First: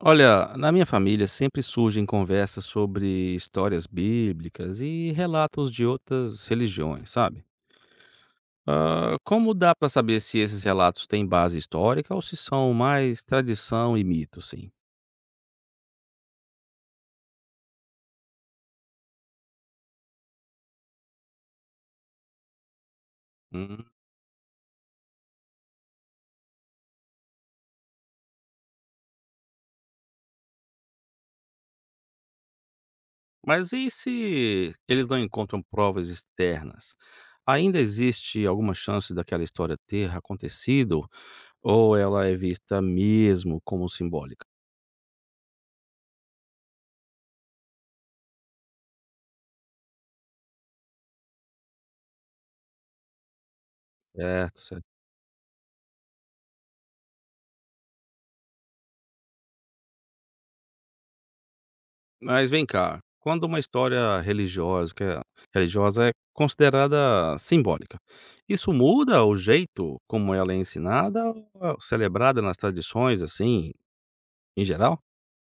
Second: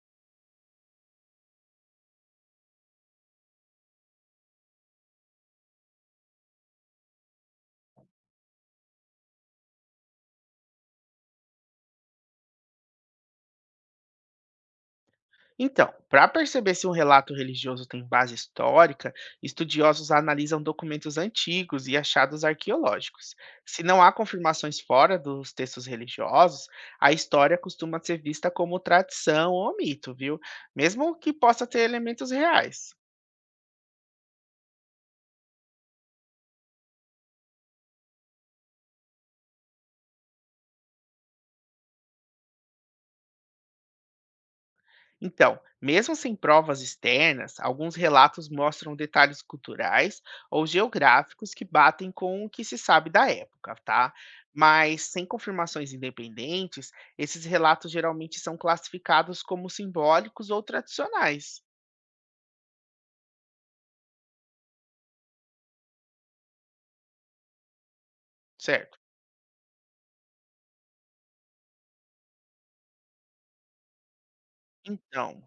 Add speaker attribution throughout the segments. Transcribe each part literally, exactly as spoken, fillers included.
Speaker 1: Olha, na minha família sempre surgem conversas sobre histórias bíblicas e relatos de outras religiões, sabe? Ah, como dá pra saber se esses relatos têm base histórica ou se são mais tradição e mito, sim?
Speaker 2: Então, para perceber se um relato religioso tem base histórica, estudiosos analisam documentos antigos e achados arqueológicos. Se
Speaker 1: Hum.
Speaker 2: não há confirmações fora dos textos religiosos, a história costuma ser vista como tradição ou mito, viu? Mesmo que possa ter elementos reais.
Speaker 1: Mas e se eles não encontram provas externas? Ainda existe alguma chance daquela história ter acontecido ou ela é vista mesmo como simbólica?
Speaker 2: Então, mesmo sem provas externas, alguns relatos mostram detalhes culturais ou geográficos que batem com o que se sabe da época, tá?
Speaker 1: Certo, certo.
Speaker 2: Mas sem confirmações independentes, esses relatos geralmente são classificados como simbólicos ou tradicionais,
Speaker 1: Mas vem cá, quando uma história religiosa, que é religiosa é considerada simbólica, isso
Speaker 2: certo?
Speaker 1: muda o jeito como ela é ensinada ou é celebrada nas tradições, assim, em geral?
Speaker 2: Então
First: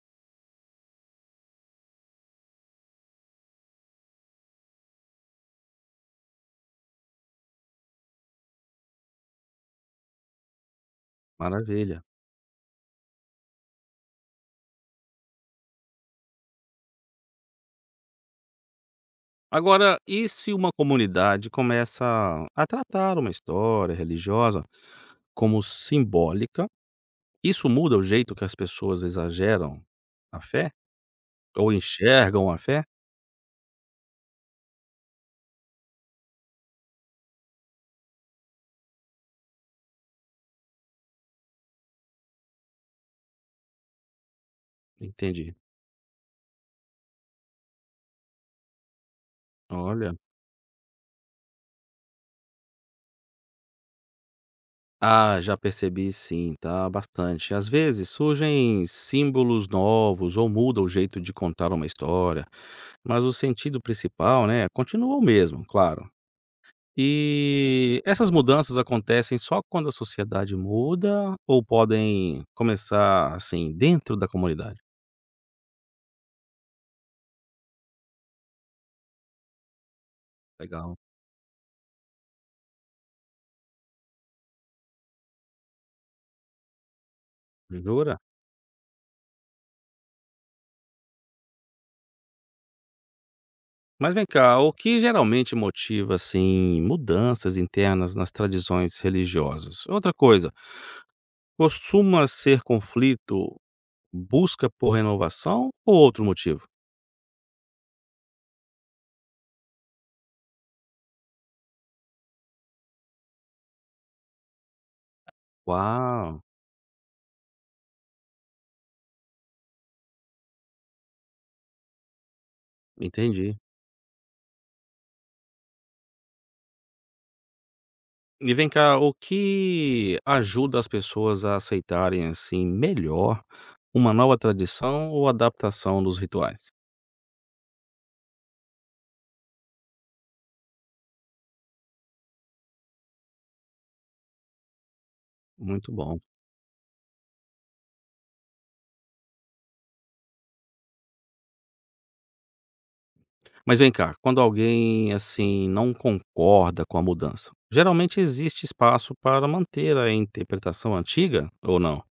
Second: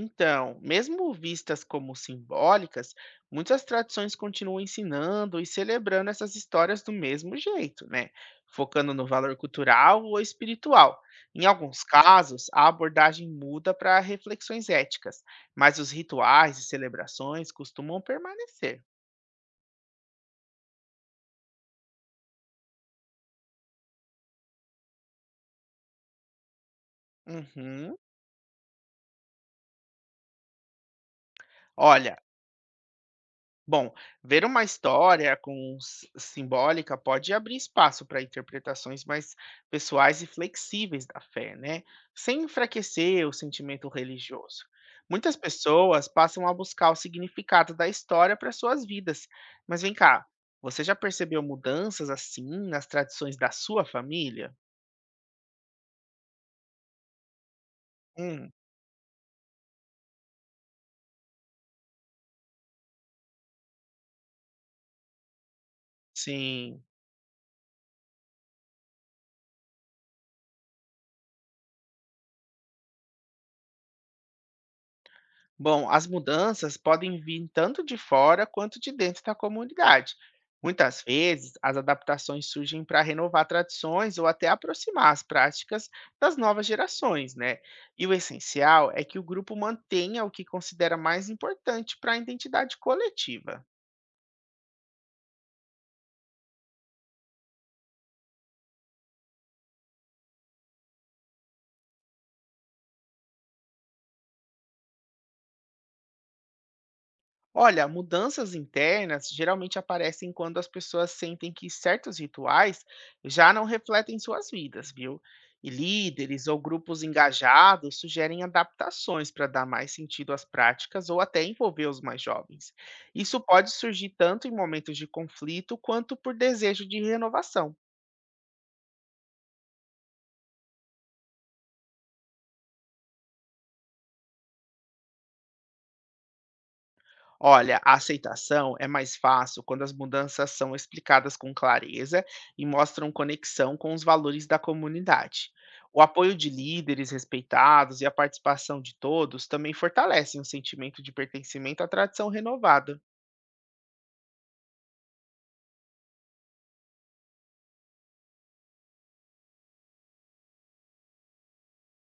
Speaker 2: então, mesmo vistas como simbólicas, muitas tradições continuam ensinando e celebrando essas histórias do mesmo jeito, né? Focando no valor cultural ou espiritual. Em alguns
Speaker 1: Maravilha.
Speaker 2: casos, a abordagem muda para reflexões éticas, mas os rituais e celebrações costumam permanecer.
Speaker 1: Agora, e se uma comunidade começa a tratar uma história religiosa como simbólica, isso muda
Speaker 2: Uhum.
Speaker 1: o jeito que as pessoas exageram a fé? Ou
Speaker 2: Olha,
Speaker 1: enxergam a fé?
Speaker 2: bom, ver uma história com s- simbólica pode abrir espaço para interpretações mais pessoais e flexíveis da fé, né? Sem enfraquecer o sentimento religioso. Muitas
Speaker 1: Entendi.
Speaker 2: pessoas passam a buscar o significado da história para suas vidas. Mas vem
Speaker 1: Olha.
Speaker 2: cá, você já percebeu mudanças assim nas tradições da sua família?
Speaker 1: Ah, já percebi sim, tá? Bastante. Às vezes
Speaker 2: Hum,
Speaker 1: surgem símbolos novos ou muda o jeito de contar uma história, mas o sentido principal, né, continua o mesmo, claro.
Speaker 2: sim.
Speaker 1: E essas mudanças acontecem só quando a sociedade muda ou podem começar assim dentro da comunidade?
Speaker 2: Bom, as mudanças podem vir tanto de fora quanto de dentro da comunidade.
Speaker 1: Legal.
Speaker 2: Muitas vezes, as adaptações surgem para renovar tradições ou até aproximar as práticas das novas gerações, né? E o
Speaker 1: Jura?
Speaker 2: essencial é que o grupo mantenha o que considera mais importante para a identidade coletiva.
Speaker 1: Mas vem cá, o que geralmente motiva assim mudanças internas nas tradições religiosas? Outra coisa, costuma ser conflito, busca por renovação ou outro motivo?
Speaker 2: Olha, mudanças internas geralmente aparecem quando as pessoas sentem que certos rituais já não refletem suas vidas, viu? E
Speaker 1: Uau,
Speaker 2: líderes ou grupos engajados sugerem adaptações para dar mais sentido às práticas ou até envolver os mais jovens. Isso
Speaker 1: entendi.
Speaker 2: pode surgir tanto em momentos de conflito quanto por desejo de renovação.
Speaker 1: E vem cá, o que ajuda as pessoas a aceitarem, assim, melhor uma nova tradição ou adaptação dos rituais?
Speaker 2: Olha, a aceitação é mais fácil quando as mudanças são explicadas com clareza e mostram conexão com os valores da comunidade.
Speaker 1: Muito
Speaker 2: O
Speaker 1: bom.
Speaker 2: apoio de líderes respeitados e a participação de todos também fortalecem o sentimento de pertencimento à tradição renovada.
Speaker 1: Mas vem cá, quando alguém, assim, não concorda com a mudança, geralmente existe espaço para manter a interpretação antiga ou não?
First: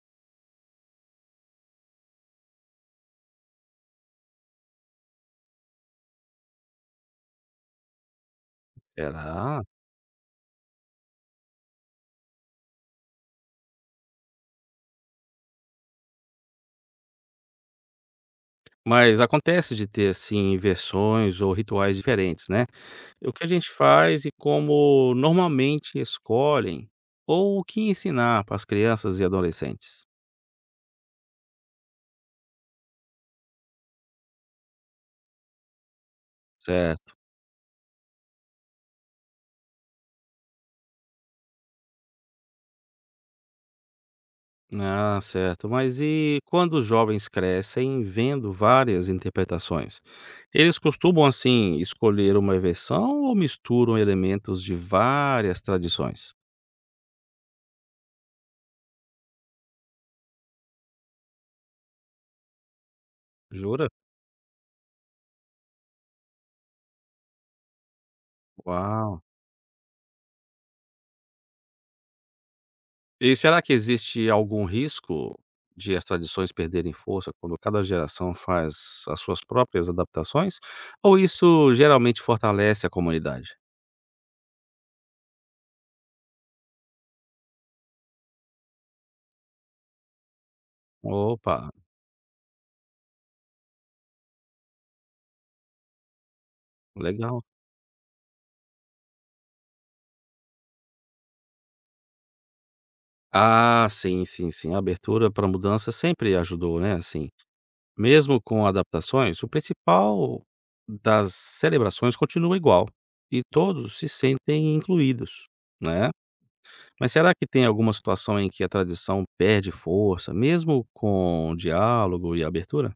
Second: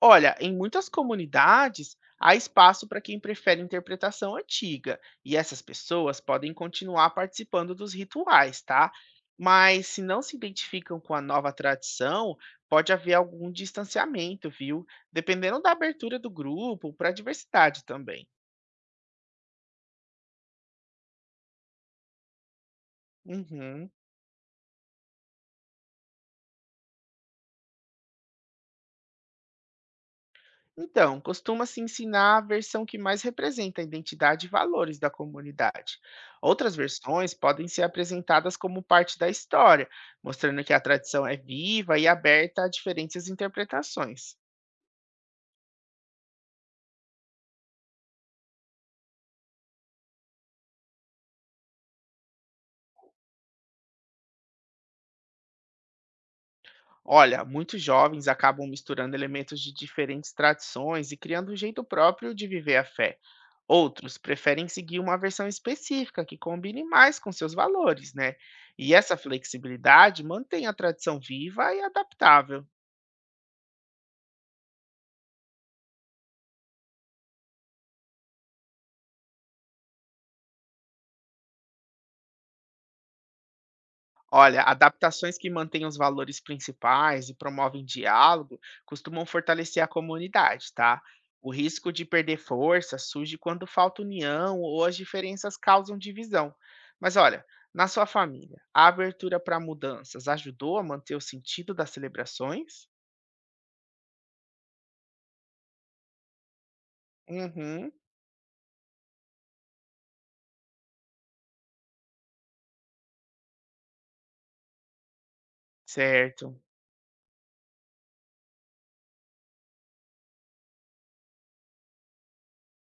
Speaker 2: Olha, em muitas comunidades há espaço para quem prefere interpretação antiga, e essas pessoas podem continuar participando dos rituais, tá?
Speaker 1: Será?
Speaker 2: Mas se não se identificam com a nova tradição, pode haver algum distanciamento, viu? Dependendo da abertura do grupo para a diversidade também.
Speaker 1: Mas acontece de ter, assim, versões ou rituais diferentes, né? O que a gente
Speaker 2: Uhum.
Speaker 1: faz e como normalmente escolhem ou o que ensinar para as crianças e adolescentes.
Speaker 2: Então, costuma-se ensinar a versão que mais representa a identidade e valores da comunidade. Outras
Speaker 1: Certo.
Speaker 2: versões podem ser apresentadas como parte da história, mostrando que a tradição é viva e aberta a diferentes interpretações.
Speaker 1: Ah, certo. Mas e quando os jovens crescem vendo várias interpretações? Eles costumam, assim, escolher uma versão ou misturam elementos de várias tradições?
Speaker 2: Olha, muitos jovens acabam misturando elementos de diferentes tradições e criando um jeito próprio de viver a fé.
Speaker 1: Jura?
Speaker 2: Outros preferem seguir uma versão específica que combine mais com seus valores, né? E essa
Speaker 1: Uau!
Speaker 2: flexibilidade mantém a tradição viva e adaptável.
Speaker 1: E será que existe algum risco de as tradições perderem força quando cada geração faz as suas próprias adaptações? Ou isso geralmente fortalece a comunidade?
Speaker 2: Olha, adaptações que mantêm os valores principais e promovem diálogo costumam fortalecer a comunidade, tá? O
Speaker 1: Opa,
Speaker 2: risco de perder força surge quando falta união ou as diferenças causam divisão. Mas
Speaker 1: legal.
Speaker 2: olha, na sua família, a abertura para mudanças ajudou a manter o sentido das celebrações?
Speaker 1: Ah, sim, sim, sim. A abertura para mudança sempre ajudou, né? Assim,
Speaker 2: Uhum,
Speaker 1: mesmo com adaptações, o principal das celebrações continua igual e todos se sentem incluídos, né?
Speaker 2: certo.
Speaker 1: Mas será que tem alguma situação em que a tradição perde força, mesmo com diálogo e abertura?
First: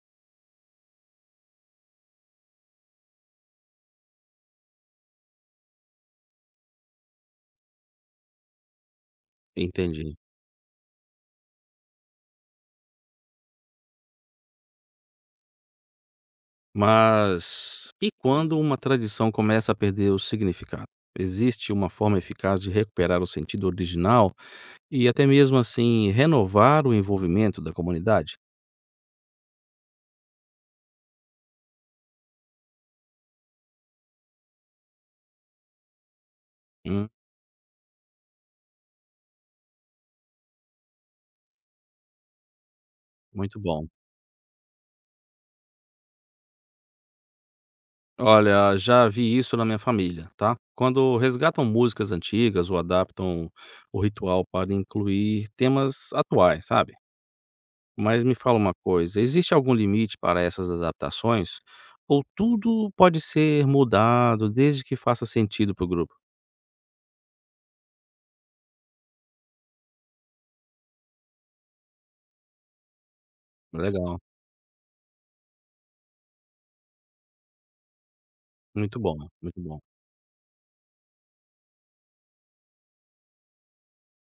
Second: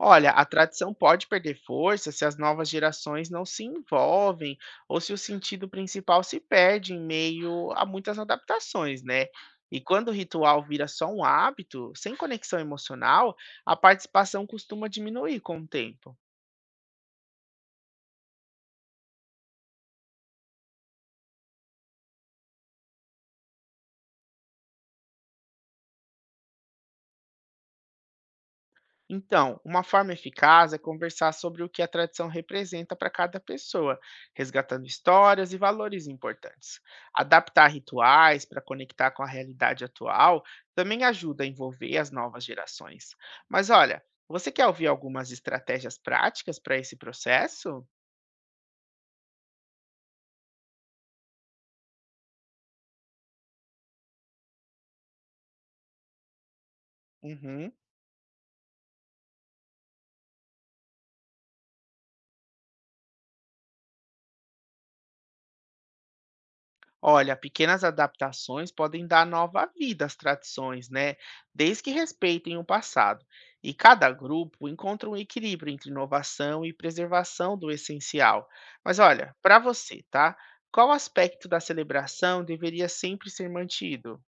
Speaker 2: Olha, a tradição pode perder força se as novas gerações não se envolvem ou se o sentido principal se perde em meio a muitas adaptações, né? E quando o
Speaker 1: Entendi.
Speaker 2: ritual vira só um hábito, sem conexão emocional, a participação costuma diminuir com o tempo.
Speaker 1: Mas e quando uma tradição começa a perder o significado? Existe uma forma eficaz de recuperar o sentido original e até mesmo assim renovar o envolvimento da comunidade?
Speaker 2: Então, uma forma eficaz é conversar sobre o que a tradição representa para cada pessoa, resgatando histórias e valores importantes.
Speaker 1: Hum,
Speaker 2: Adaptar rituais para conectar com a realidade atual também ajuda a envolver as novas gerações.
Speaker 1: muito
Speaker 2: Mas
Speaker 1: bom.
Speaker 2: olha, você quer ouvir algumas estratégias práticas para esse processo?
Speaker 1: Olha, já vi isso na minha família, tá? Quando resgatam músicas antigas ou adaptam o ritual para incluir temas atuais, sabe?
Speaker 2: Uhum.
Speaker 1: Mas me fala uma coisa, existe algum limite para essas adaptações? Ou tudo pode ser mudado desde que faça sentido para o grupo?
Speaker 2: Olha, pequenas adaptações podem dar nova vida às tradições, né? Desde que respeitem o passado. E cada
Speaker 1: Legal,
Speaker 2: grupo encontra um equilíbrio entre inovação e preservação do essencial. Mas
Speaker 1: muito bom,
Speaker 2: olha, para
Speaker 1: muito bom.
Speaker 2: você, tá? Qual aspecto da celebração deveria sempre ser mantido?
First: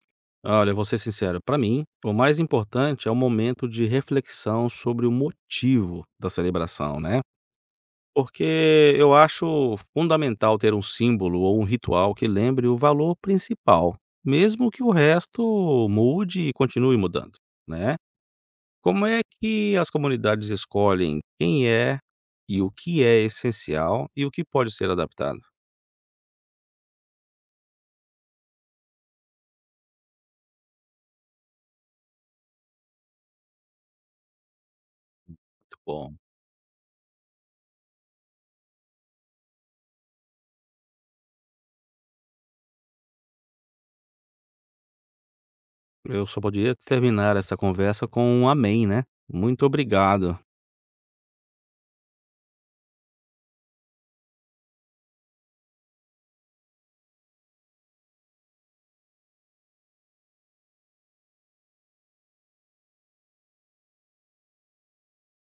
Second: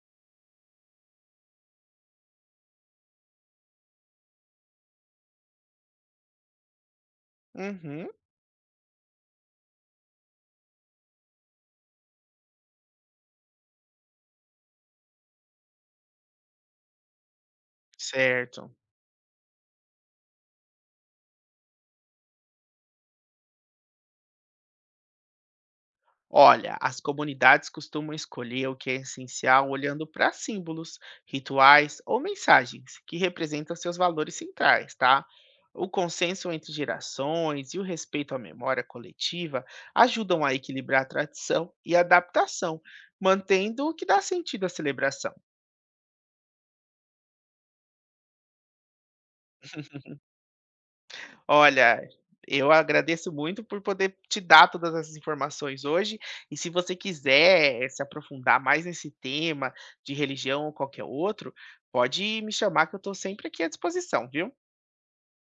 Speaker 1: Olha, vou ser sincero, para mim, o mais importante é o momento de reflexão sobre o motivo da celebração, né?
Speaker 2: Uhum,
Speaker 1: Porque eu acho fundamental ter um símbolo ou um ritual que lembre o valor principal, mesmo que o resto mude e continue mudando, né?
Speaker 2: certo.
Speaker 1: Como é que as comunidades escolhem quem é e o que é essencial e o que pode ser adaptado?
Speaker 2: Olha, as comunidades costumam escolher o que é essencial olhando para símbolos, rituais ou mensagens que representam seus valores centrais, tá?
Speaker 1: Muito
Speaker 2: O
Speaker 1: bom.
Speaker 2: consenso entre gerações e o respeito à memória coletiva ajudam a equilibrar a tradição e a adaptação, mantendo o que dá sentido à celebração.
Speaker 1: Eu só podia terminar essa conversa com um amém, né? Muito obrigado.
Speaker 2: Olha, eu agradeço muito por poder te dar todas essas informações hoje. E se você quiser se aprofundar mais nesse tema de religião ou qualquer outro, pode me chamar que eu estou sempre aqui à disposição, viu?